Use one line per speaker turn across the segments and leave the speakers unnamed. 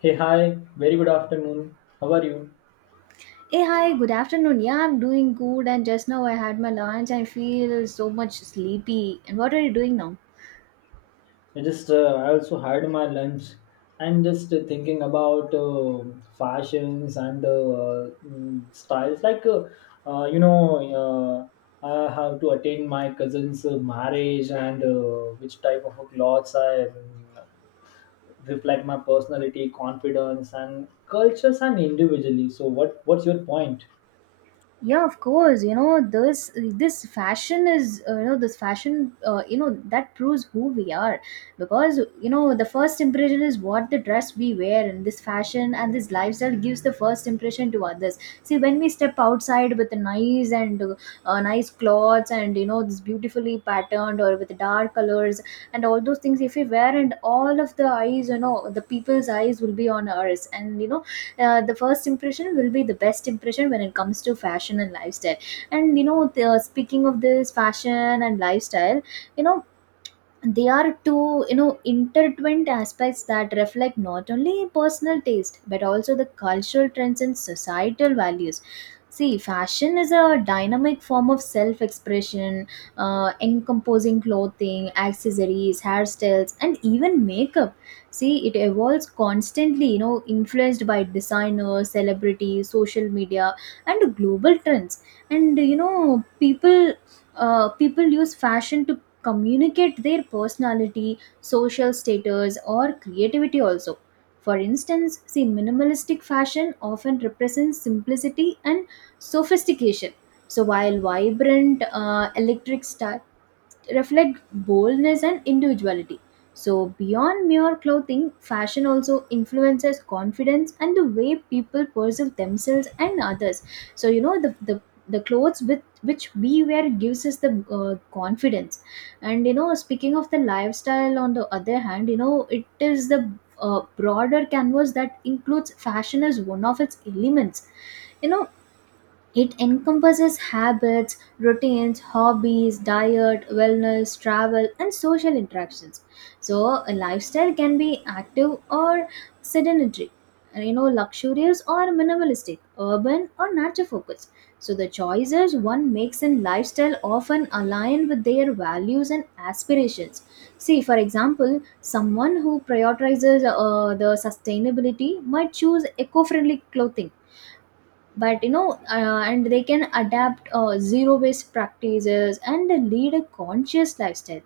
Hey, hi, very good afternoon. How are you?
Hey, hi, good afternoon. Yeah, I'm doing good, and just now I had my lunch. I feel so much sleepy. And what are you doing now?
I just, I also had my lunch and just thinking about fashions and styles. Uh, you know, I have to attend my cousin's marriage and which type of clothes I reflect my personality, confidence, and cultures and individually. So, what's your point?
Yeah, of course, you know, this fashion is you know, this fashion, you know, that proves who we are, because you know the first impression is what the dress we wear, and this fashion and this lifestyle gives the first impression to others. See, when we step outside with the nice and nice clothes, and you know this beautifully patterned or with dark colors and all those things, if we wear, and all of the eyes, you know, the people's eyes will be on us. And you know, the first impression will be the best impression when it comes to fashion and lifestyle. And you know, speaking of this fashion and lifestyle, you know, they are two, you know, intertwined aspects that reflect not only personal taste but also the cultural trends and societal values. See, fashion is a dynamic form of self-expression, encompassing clothing, accessories, hairstyles, and even makeup. See, it evolves constantly, you know, influenced by designers, celebrities, social media, and global trends. And you know, people use fashion to communicate their personality, social status, or creativity also. For instance, see, minimalistic fashion often represents simplicity and sophistication. So, while vibrant electric style reflect boldness and individuality. So, beyond mere clothing, fashion also influences confidence and the way people perceive themselves and others. So, you know, the clothes with which we wear gives us the confidence. And, you know, speaking of the lifestyle, on the other hand, you know, it is the broader canvas that includes fashion as one of its elements. You know, it encompasses habits, routines, hobbies, diet, wellness, travel, and social interactions. So, a lifestyle can be active or sedentary, you know, luxurious or minimalistic, urban or nature focused. So, the choices one makes in lifestyle often align with their values and aspirations. See, for example, someone who prioritizes the sustainability might choose eco friendly clothing, but and they can adapt zero based practices and lead a conscious lifestyle.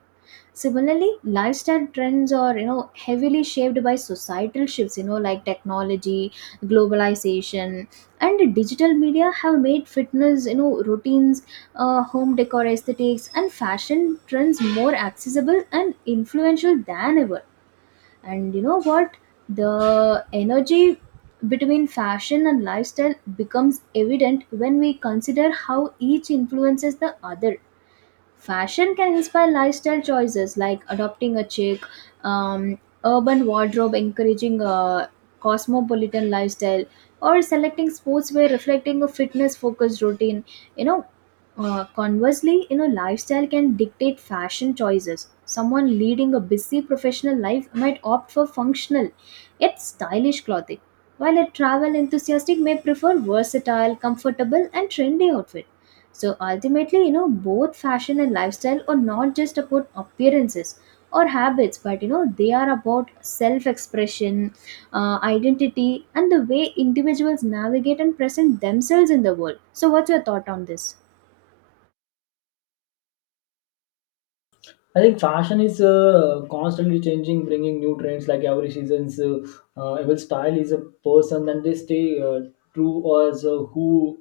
Similarly, lifestyle trends are, you know, heavily shaped by societal shifts, you know, like technology, globalization, and digital media have made fitness, you know, routines, home decor aesthetics, and fashion trends more accessible and influential than ever. And you know what, the energy between fashion and lifestyle becomes evident when we consider how each influences the other. Fashion can inspire lifestyle choices like adopting a chic, um, urban wardrobe, encouraging a cosmopolitan lifestyle, or selecting sportswear reflecting a fitness focused routine. You know, conversely, you know, lifestyle can dictate fashion choices. Someone leading a busy professional life might opt for functional, yet stylish clothing, while a travel enthusiast may prefer versatile, comfortable, and trendy outfit. So ultimately, you know, both fashion and lifestyle are not just about appearances or habits, but you know, they are about self expression, identity, and the way individuals navigate and present themselves in the world. So, what's your thought on this?
I think fashion is constantly changing, bringing new trends like every season's. Every style is a person, and they stay true as who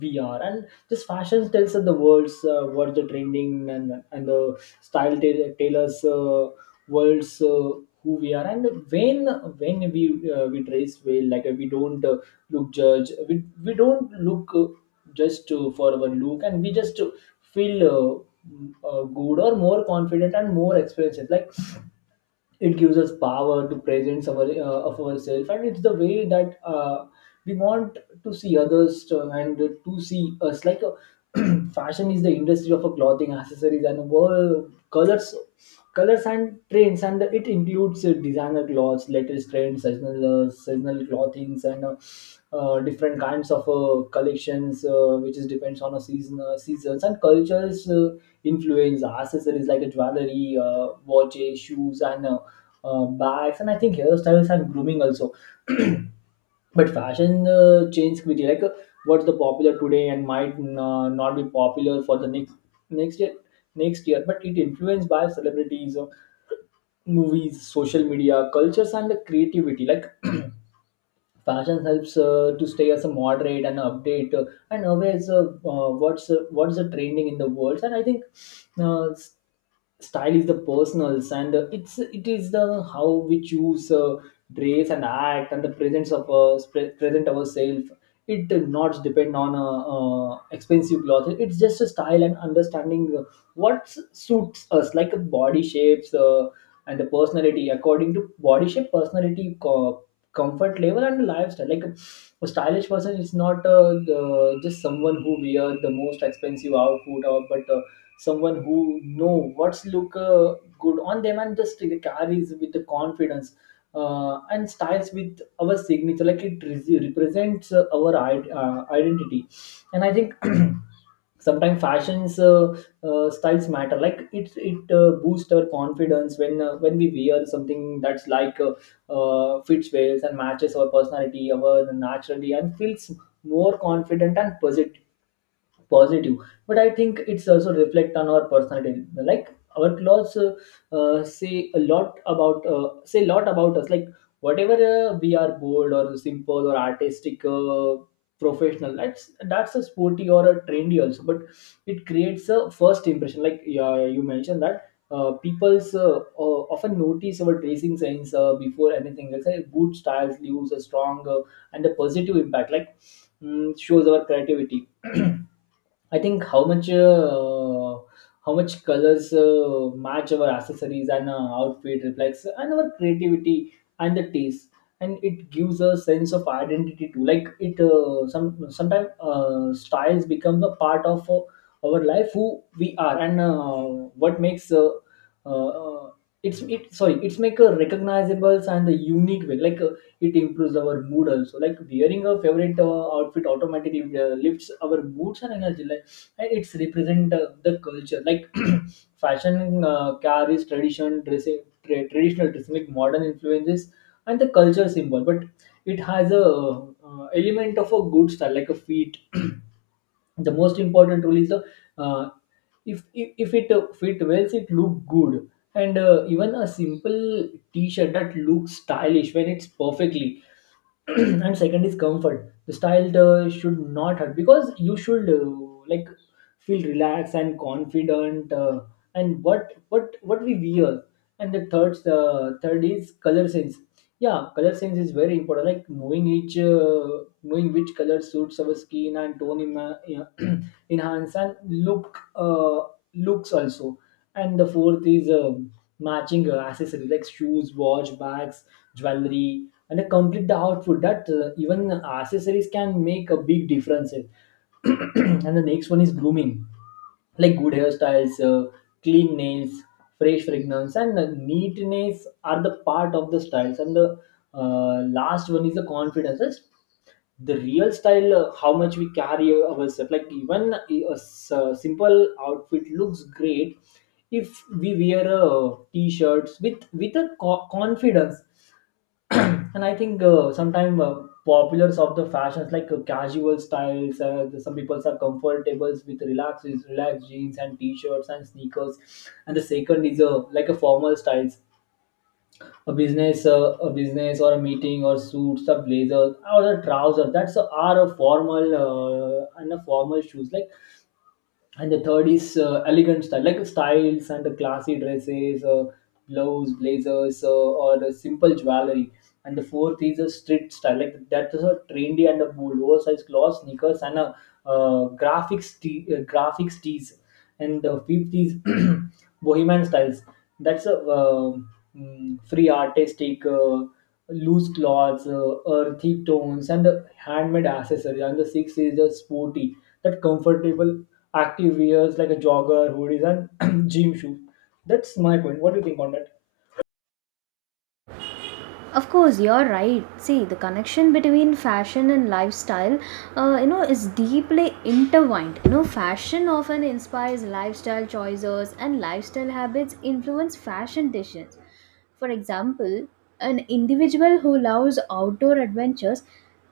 we are. And this fashion tells us the world's what's the trending and the style tailors. Worlds who we are and when when we dress well like we don't look judge we don't look just for our look and we just feel good or more confident and more experienced like it gives us power to presence our, of ourselves and it's the way that we want to see others and to see us like fashion is the industry of a clothing accessories and world colors colors and trends and it includes designer clothes latest trends seasonal clothings and different kinds of collections, which is depends on a seasons and cultures influence accessories like a jewelry, watches, shoes, and bags, and I think hairstyles and grooming also. But fashion change quickly. Like what's the popular today and might not be popular for the next year next year, but it influenced by celebrities. Movies social media cultures and the creativity like fashion helps to stay as a moderate and update and always what's the trending in the world. And I think uh, s- style is the personals and it is the how we choose dress and act and the presence of present ourselves. It does not depend on expensive clothes, it's just a style and understanding what suits us like body shapes and the personality according to body shape personality comfort level and lifestyle like a stylish person is not just someone who wear the most expensive outfit or but someone who know what's look good on them and just carries with the confidence and styles with our signature like it represents our identity. And I think sometimes fashions styles matter like it boosts our confidence when we wear something that's like fits well and matches our personality, our naturally, and feels more confident and positive. But I think it's also reflect on our personality like our clothes say a lot about us like whatever we are bold or simple or artistic professional that's a sporty or a trendy also but it creates a first impression like yeah, you mentioned that people's often notice our dressing sense before anything else. Like good styles leaves a strong and a positive impact. Like shows our creativity. I think how much colors match our accessories and outfit reflects and our creativity and the taste. And it gives a sense of identity too, like it some sometimes styles become a part of our life, who we are and what makes uh, it's it sorry it's make a recognizable and a unique way. Like it improves our mood also, like wearing a favorite outfit automatically lifts our moods and energy. Like and it's represent the culture. Like fashion carries tradition dressing traditional dressing like modern influences and the culture symbol. But it has a element of a good style like a fit. The most important rule is the uh, if it fit well it look good. And even a simple t-shirt that looks stylish when it's perfectly. And second is comfort, the style should not hurt because you should like feel relaxed and confident and what we wear. And the third is color sense. Yeah, color sense is very important, like knowing which color suits our skin and tone yeah, enhance and look looks also. And the fourth is matching accessories like shoes watch bags jewelry and complete the outfit, that even accessories can make a big difference. And the next one is grooming, like good hairstyles clean nails fresh fragrance and neatness are the part of the styles. And the last one is the confidence. That's the real style, how much we carry ourselves, like even a simple outfit looks great if we wear a t-shirts with a confidence. And I think sometimes populars of the fashions, like casual styles. Some people are comfortable with relaxed jeans and t-shirts and sneakers, and the second is a like a formal styles. A business or a meeting or suits, a blazer or a trouser. That's Are a formal and a formal shoes like. And the third is elegant style like styles and the classy dresses gloves blazers or the simple jewelry. And the fourth is a street style, like that is a trendy and a bold oversized clothes sneakers and a graphics tees and weave these. Bohemian styles. That's a free artistic, loose cloths, earthy tones, and the handmade accessories. And the sixth is the sporty, that comfortable active wears like a jogger, hoodies, and gym shoes. That's my point. What do you think on that?
Of course, you're right. See, the connection between fashion and lifestyle, you know, is deeply intertwined. You know, fashion often inspires lifestyle choices, and lifestyle habits influence fashion decisions. For example, an individual who loves outdoor adventures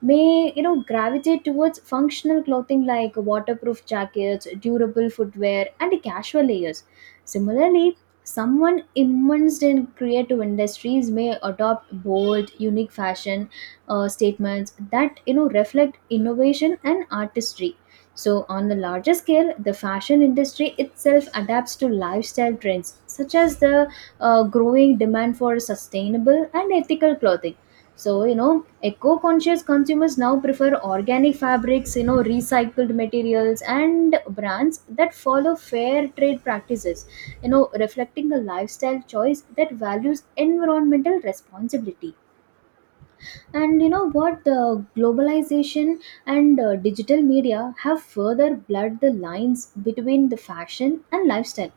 may, you know, gravitate towards functional clothing like waterproof jackets, durable footwear, and casual layers. Similarly, someone immersed in creative industries may adopt bold, unique fashion statements that, you know, reflect innovation and artistry. So on the larger scale, the fashion industry itself adapts to lifestyle trends, such as the growing demand for sustainable and ethical clothing. So you know, eco-conscious consumers now prefer organic fabrics, you know, recycled materials, and brands that follow fair trade practices, you know, reflecting a lifestyle choice that values environmental responsibility. And you know what, the globalization and digital media have further blurred the lines between the fashion and lifestyle,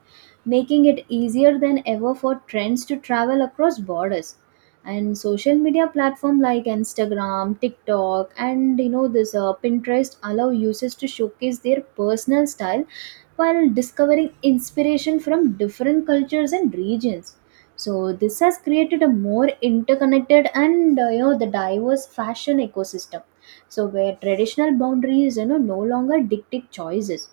making it easier than ever for trends to travel across borders. And social media platform like Instagram, TikTok, and you know this, Pinterest allow users to showcase their personal style while discovering inspiration from different cultures and regions. So this has created a more interconnected and, you know, the diverse fashion ecosystem, so where traditional boundaries, you know, no longer dictate choices.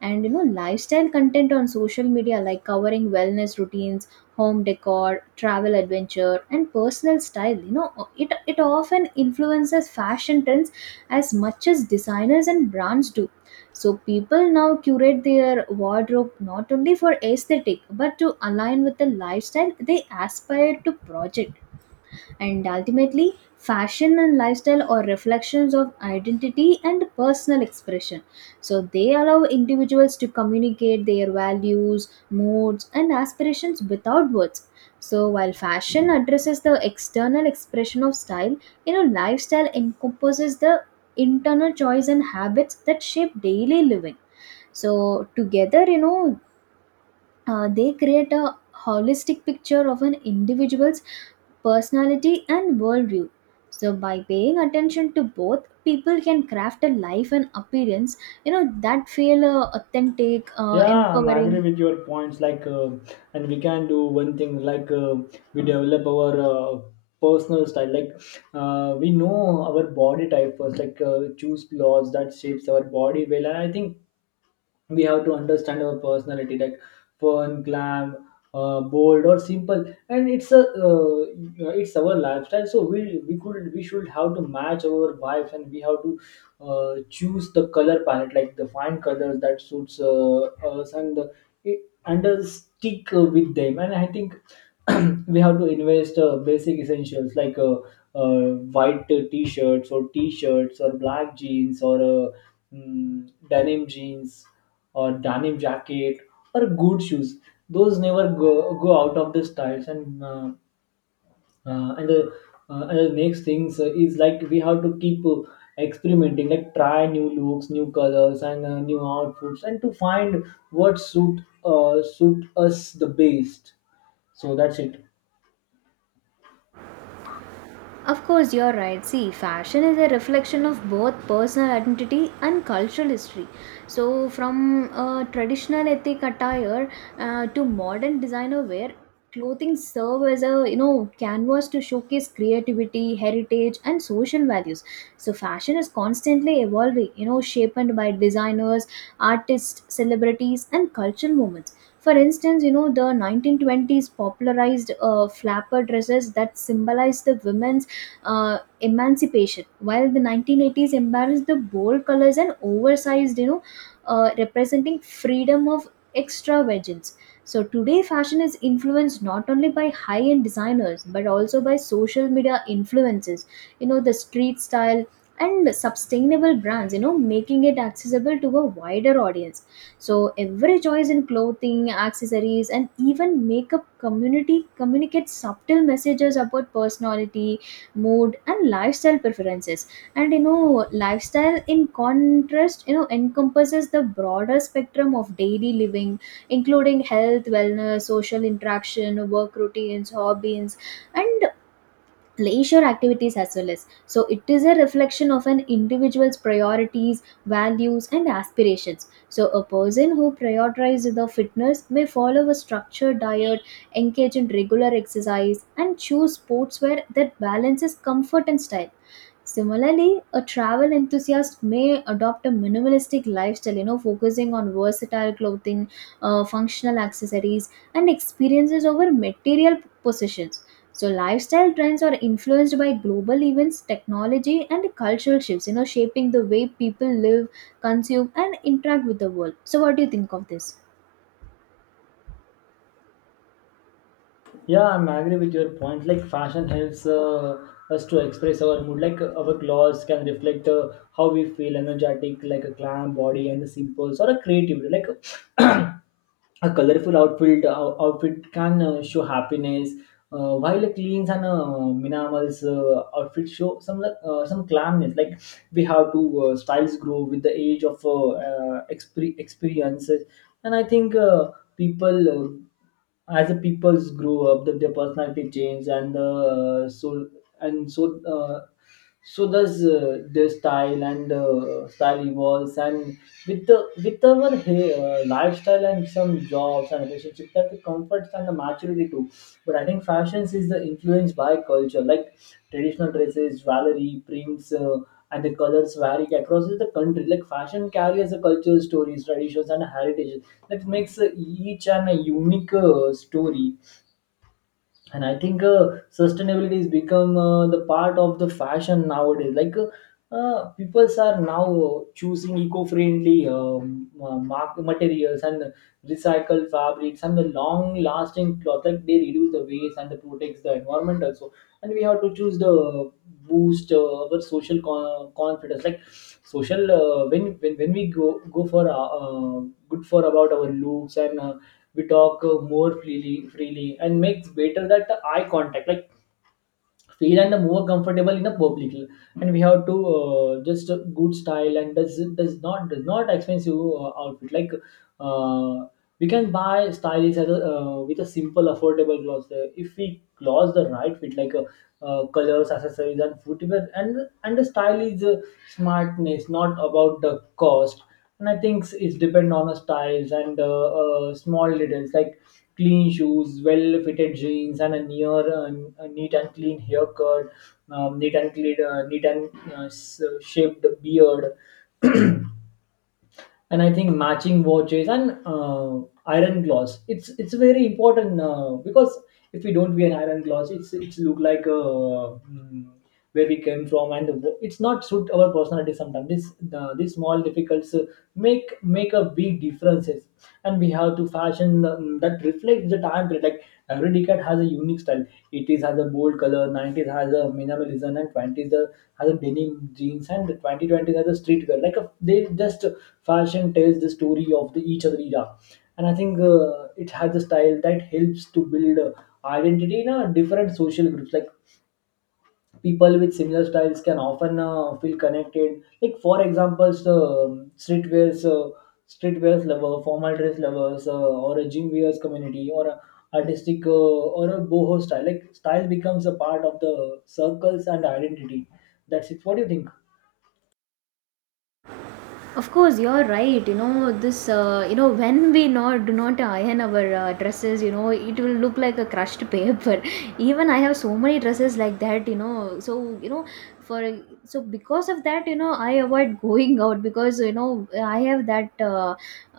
And you know, lifestyle content on social media, like covering wellness routines, home decor, travel adventure, and personal style, you know, it often influences fashion trends as much as designers and brands do. So people now curate their wardrobe not only for aesthetic but to align with the lifestyle they aspire to project. And ultimately, fashion and lifestyle are reflections of identity and personal expression. So they allow individuals to communicate their values, moods, and aspirations without words. So while fashion addresses the external expression of style, you know, lifestyle encompasses the internal choice and habits that shape daily living. So together, you know, they create a holistic picture of an individual's personality and worldview. So by paying attention to both, people can craft a life and appearance, you know, that feel authentic,
Yeah, I'm agree
empowering.
with your points. Like, and we can do one thing. Like, we develop our personal style. Like, we know our body type first. Like, choose clothes that shapes our body well. And I think we have to understand our personality, like fun glam bold or simple. And it's a it's our lifestyle, so we should have to match our vibes. And we have to choose the color palette, like the fine colors that suits us and the, and stick with them. And I think we have to invest basic essentials like uh, white t-shirts or t-shirts or black jeans or denim jeans or denim jacket or good shoes. Those never go out of the styles. And uh, and the and the next things is like we have to keep experimenting, like try new looks new colors and new outfits and to find what suit us the best. So that's it.
Of course, you're right. See, fashion is a reflection of both personal identity and cultural history. So, from traditional ethnic attire to modern designer wear, clothing serve as a, you know, canvas to showcase creativity, heritage, and social values. So, fashion is constantly evolving, you know, shaped by designers, artists, celebrities, and cultural movements. For instance, you know, the 1920s popularized flapper dresses that symbolize the women's emancipation, while the 1980s embraced the bold colors and oversized, you know, representing freedom of extravagance. So today, fashion is influenced not only by high-end designers but also by social media influences, you know, the street style and sustainable brands, you know, making it accessible to a wider audience. So every choice in clothing, accessories, and even makeup community communicates subtle messages about personality, mood, and lifestyle preferences. And you know, lifestyle, in contrast, you know, encompasses the broader spectrum of daily living, including health, wellness, social interaction, work routines, hobbies, and leisure activities as well. As so, it is a reflection of an individual's priorities, values, and aspirations. So a person who prioritizes the fitness may follow a structured diet, engage in regular exercise, and choose sports where that balances comfort and style. Similarly, a travel enthusiast may adopt a minimalistic lifestyle, you know, focusing on versatile clothing, functional accessories, and experiences over material possessions. So, lifestyle trends are influenced by global events, technology, and cultural shifts, you know, shaping the way people live, consume, and interact with the world. So, what do you think of this?
Yeah, I'm agree with your point. Like, fashion helps us to express our mood. Like our clothes can reflect how we feel, energetic, like a glam body and the simples or a creativity. Like a colorful outfit outfit can show happiness, while a cleans and minimal's outfit show some like, some calmness. Like we have to styles grow with the age of experience. And I think people as the peoples grow up their personality change. And and so uh, so does their style. And style evolves and with the with our hey, lifestyle and some jobs and relationship, that the comforts and the maturity too. But I think fashions is the influence by culture, like traditional dresses, jewelry, prints, and the colors vary across the country. Like fashion carries the culture, stories, traditions, and heritage. That makes each an a unique story. And I think sustainability has become the part of the fashion nowadays, like people are now choosing eco-friendly materials and recycled fabrics and the long-lasting cloth, like they reduce the waste and they protects the environment also. And we have to choose the boost our social confidence, like social when we go for uh, good for about our looks, and we talk more freely and makes better that eye contact, like feel and more comfortable in a public. And we have to just a good style, and does not expensive outfit, like uh, we can buy stylish as a, with a simple affordable clothes, if we clothes the right fit, like colors, accessories, and footwear. And the style is smartness, not about the cost. And I think it's depend on the styles, and small details like clean shoes, well fitted jeans, and a near a neat and clean haircut, neat and clean, shaped beard. And I think matching watches and iron gloss. It's very important, because if we don't wear an iron gloss, it's look like where we came from, and it's not suit our personality. Sometimes this the these small difficulties make a big differences, and we have to fashion that reflects the time period. Like every decade has a unique style. 80s has a bold color, 90s has a minimalism, and has a denim jeans, and 2020s has a street girl. Like a, they just fashion tells the story of the each other era. And I think it has a style that helps to build identity in a different social groups. Like people with similar styles can often feel connected, like for examples, um, streetwears lover, formal dress lovers, or a gym wears community, or a artistic, or a boho style. Like style becomes a part of the circles and identity. That's it. What do you think?
Of course, you're right. You know this. You know, when we not do not iron our dresses, you know it will look like a crushed paper. Even I have so many dresses like that. You know, you know for so because of that, you know, I avoid going out because you know I have that. Uh,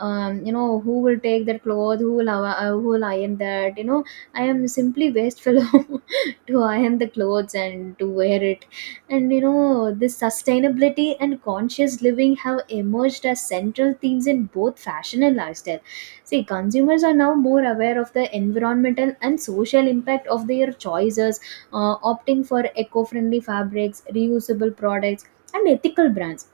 um, You know, who will take that cloth, who will iron that. You know, I am simply wasteful to iron the clothes and to wear it. And you know, this sustainability and conscious living have emerged as central themes in both fashion and lifestyle. See, consumers are now more aware of the environmental and social impact of their choices, opting for eco-friendly fabrics, reusable products, and ethical brands.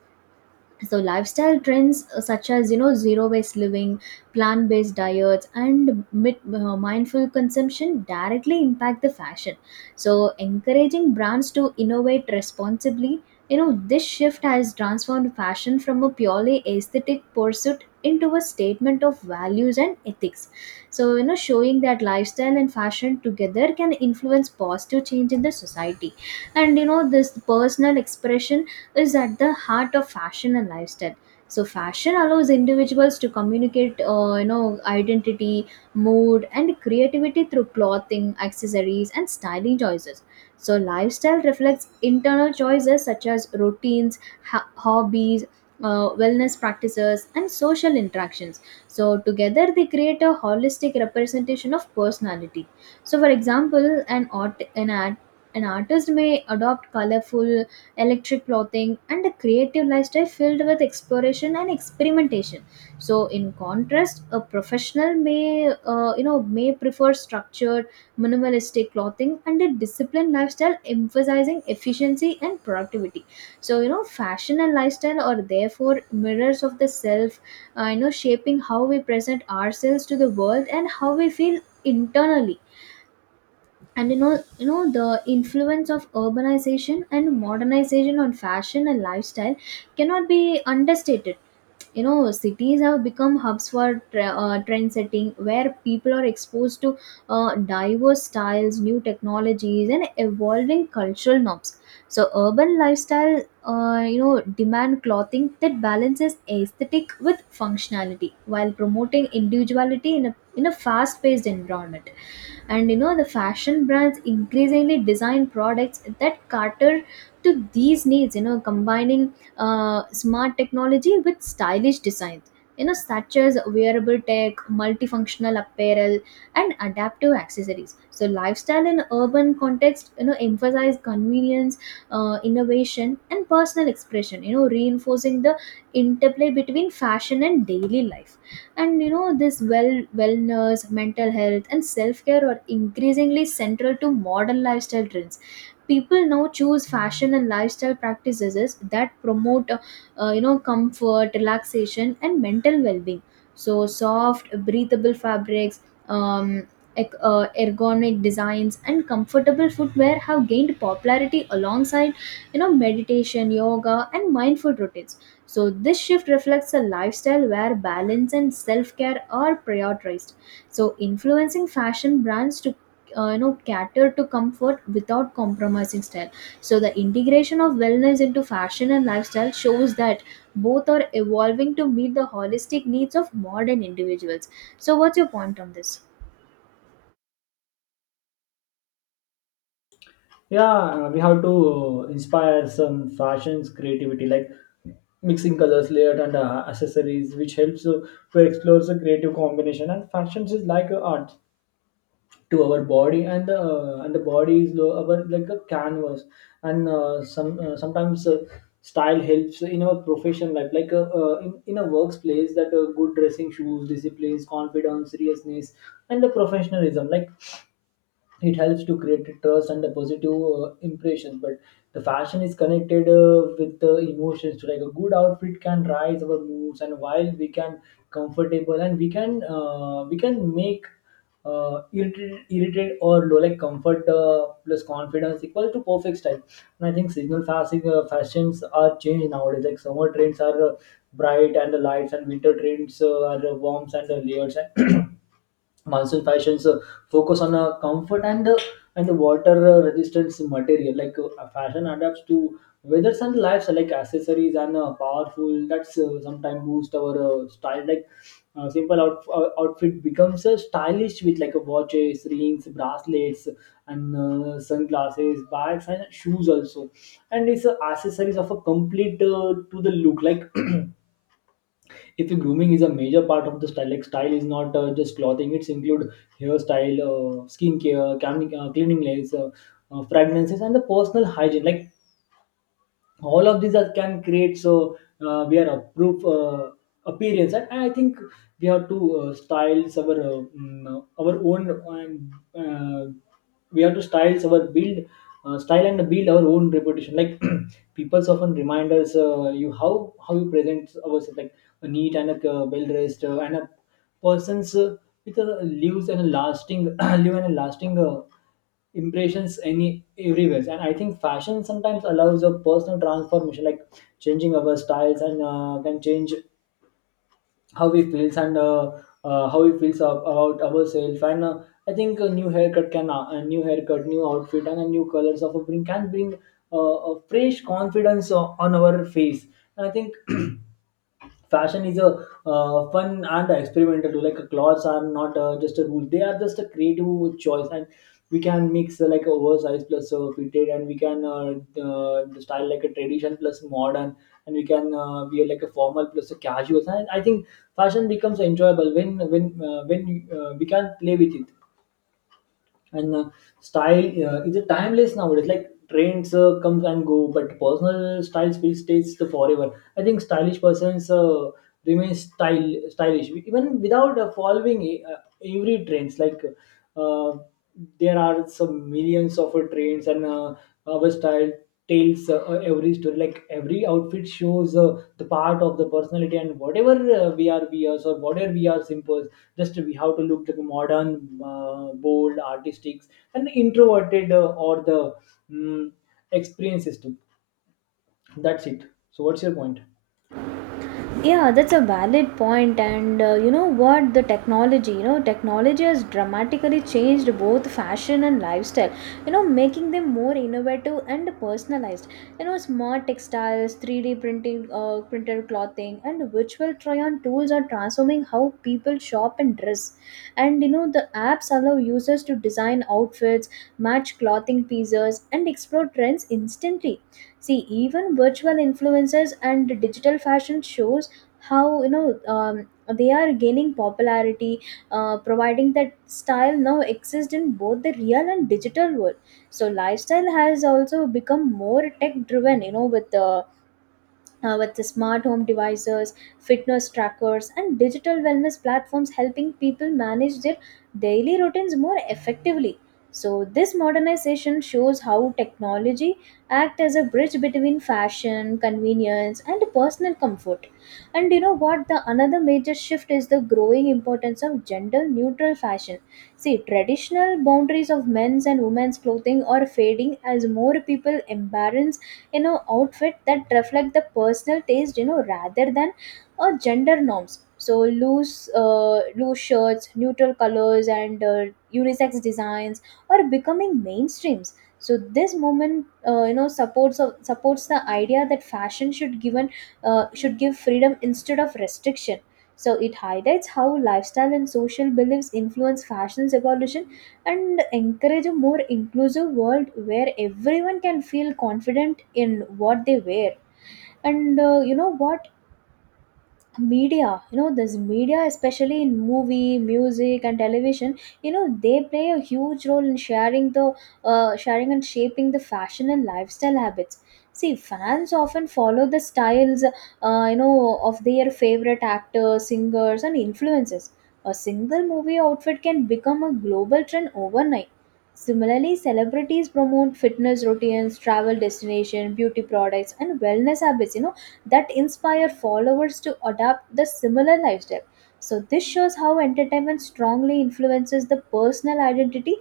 So lifestyle trends, such as, you know, zero waste living, plant based diets, and mindful consumption directly impact the fashion, so encouraging brands to innovate responsibly. You know, this shift has transformed fashion from a purely aesthetic pursuit into a statement of values and ethics, so you know, showing that lifestyle and fashion together can influence positive change in the society. And you know, this personal expression is at the heart of fashion and lifestyle. So fashion allows individuals to communicate, you know, identity, mood, and creativity through clothing, accessories, and styling choices. So lifestyle reflects internal choices such as routines, hobbies, wellness practices, and social interactions. So together they create a holistic representation of personality. So for example, an artist may adopt colorful electric clothing, and a creative lifestyle filled with exploration and experimentation. So, in contrast, a professional may, you know, may prefer structured, minimalistic clothing and a disciplined lifestyle emphasizing efficiency and productivity. Fashion and lifestyle are therefore mirrors of the self, shaping how we present ourselves to the world and how we feel internally. And the influence of urbanization and modernization on fashion and lifestyle cannot be understated. You know, cities have become hubs for trend setting, where people are exposed to diverse styles, new technologies, and evolving cultural norms. So urban lifestyle, you know, demand clothing that balances aesthetic with functionality while promoting individuality in a fast paced environment. And you know, the fashion brands increasingly design products that cater to these needs, you know, combining smart technology with stylish designs, you know, such as wearable tech, multifunctional apparel, and adaptive accessories. So lifestyle in urban context, you know, emphasize convenience, innovation, and personal expression, you know, reinforcing the interplay between fashion and daily life. And you know, this wellness, mental health, and self-care are increasingly central to modern lifestyle trends. People now choose fashion and lifestyle practices that promote comfort, relaxation, and mental well-being. So soft breathable fabrics, um, ergonomic designs, and comfortable footwear have gained popularity alongside, you know, meditation, yoga, and mindful routines. So this shift reflects a lifestyle where balance and self care are prioritized, so influencing fashion brands to, you know, cater to comfort without compromising style. So the integration of wellness into fashion and lifestyle shows that both are evolving to meet the holistic needs of modern individuals. So what's your point on this?
Yeah, we have to inspire some fashions creativity, like mixing colors, layered, and accessories, which helps to explore the creative combination. And fashions is like art to our body, and the and the body is our like a canvas. And sometimes style helps in our profession life, like in a workplace, that good dressing shoes, discipline, confidence, seriousness, and the professionalism. Like it helps to create trust and a positive impression. But the fashion is connected with the emotions, like a good outfit can rise our moods, and while we can comfortable, and we can make irritated or low, like comfort plus confidence equal to perfect style. And I think seasonal fashions are changed nowadays, like summer trends are bright and the lights, and winter trends are warms and layers. Monsoon fashions focus on comfort and the water resistance material. Like fashion adapts to weathers and lives, like accessories and powerful that's sometimes boost our style. Like outfit becomes stylish, with like a watches, rings, bracelets, and sunglasses, bags, and shoes also. And it's accessories of a complete to the look. Like if grooming is a major part of the style, like style is not just clothing, it's include hairstyle, skincare, cleaning, cleaning layers, fragrances, and the personal hygiene. Like all of these are, can create so we are a proof appearance. And I think we have to styles our our own, and we have to styles our build style, and build our own reputation. Like people so often remind us you, how you present ourselves, like a neat and a well dressed and a person's it leaves an lasting leave an lasting impressions any everywhere. And I think fashion sometimes allows a personal transformation, like changing our styles, and can change how we feels, and how we feels about ourselves. And I think a new haircut, new outfit, and a new colors of a bring a fresh confidence on our face. And I think fashion is a fun and experimental too. Like clothes are not just a rule, they are just a creative choice. And we can mix like oversized plus fitted, and we can style like a tradition plus modern, and we can wear like a formal plus a casual. And I think fashion becomes enjoyable when we can play with it. And style is a timeless nowadays, like trends comes and go, but personal style still stays the forever. I think stylish persons remain style stylish even without following every trends. Like uh, there are some millions of trends, and our style tells every story, like every outfit shows the part of the personality. And whatever we are or whatever we are simple, just we have to look like a modern, bold, artistic, and introverted, or the mm experience system. That's it. So what's your point?
Yeah, that's a valid point. And you know what? The technology, you know, technology has dramatically changed both fashion and lifestyle, you know, making them more innovative and personalized. You know, smart textiles, 3D printing, printed clothing, and virtual try on tools are transforming how people shop and dress. And you know, the apps allow users to design outfits, match clothing pieces, and explore trends instantly. See, even virtual influencers and digital fashion shows, how you know they are gaining popularity, providing that style now exists in both the real and digital world. So lifestyle has also become more tech driven, you know, with the smart home devices, fitness trackers, and digital wellness platforms helping people manage their daily routines more effectively. So this modernization shows how technology acts as a bridge between fashion, convenience, and personal comfort. And you know what? The another major shift is the growing importance of gender neutral fashion. See, traditional boundaries of men's and women's clothing are fading as more people embrace, you know, outfit that reflect the personal taste, you know, rather than gender norms. So loose shirts, neutral colors, and unisex designs are becoming mainstreams. So this movement, you know, supports the idea that fashion should given should give freedom instead of restriction. So it highlights how lifestyle and social beliefs influence fashion's evolution and encourage a more inclusive world where everyone can feel confident in what they wear. And you know what? Media, you know, this media, especially in movie, music, and television, you know, they play a huge role in sharing and shaping the fashion and lifestyle habits. See, fans often follow the styles, you know, of their favorite actors, singers, and influencers. A single movie outfit can become a global trend overnight. Similarly, celebrities promote fitness routines, travel destination, beauty products, and wellness habits, you know, that inspire followers to adopt the similar lifestyle. So this shows how entertainment strongly influences the personal identity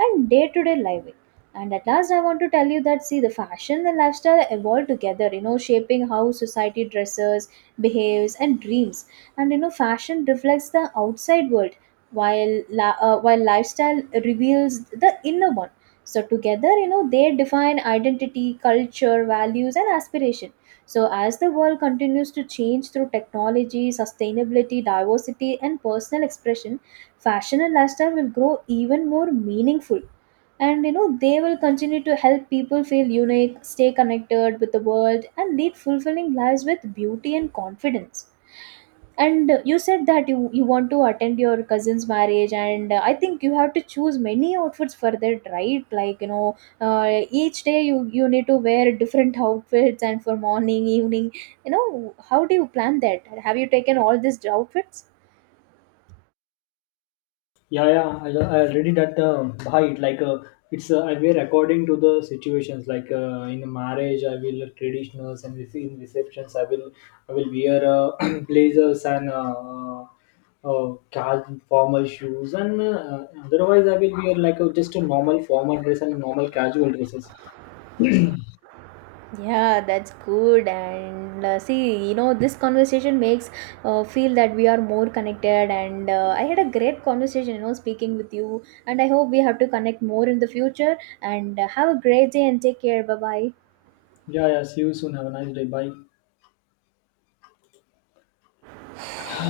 and day to day living. And at last, I want to tell you that, see, the fashion and lifestyle evolve together, you know, shaping how society dresses, behaves, and dreams. And you know, fashion reflects the outside world, while lifestyle reveals the inner one. So together, you know, they define identity, culture, values, and aspiration. So as the world continues to change through technology, sustainability, diversity, and personal expression, fashion and lifestyle will grow even more meaningful. And you know, they will continue to help people feel unique, stay connected with the world, and lead fulfilling lives with beauty and confidence. And you said that you want to attend your cousin's marriage, and I think you have to choose many outfits for that, right? Like, you know, uh, each day you need to wear different outfits, and for morning, evening, you know, how do you plan that? Have you taken all these outfits?
Yeah, yeah, I already that bhai, like it's I wear according to the situations, like in a marriage I will traditionals, and in receptions I will wear blazers, and casual formal shoes, and otherwise I will wear like a, just a normal formal dress and normal casual dresses.
Yeah, that's good. And see, you know, this conversation makes feel that we are more connected. And I had a great conversation, you know, speaking with you, and I hope we have to connect more in the future. And have a great day, and take care. Bye bye.
Yeah, yeah. See you soon. Have a nice day. Bye.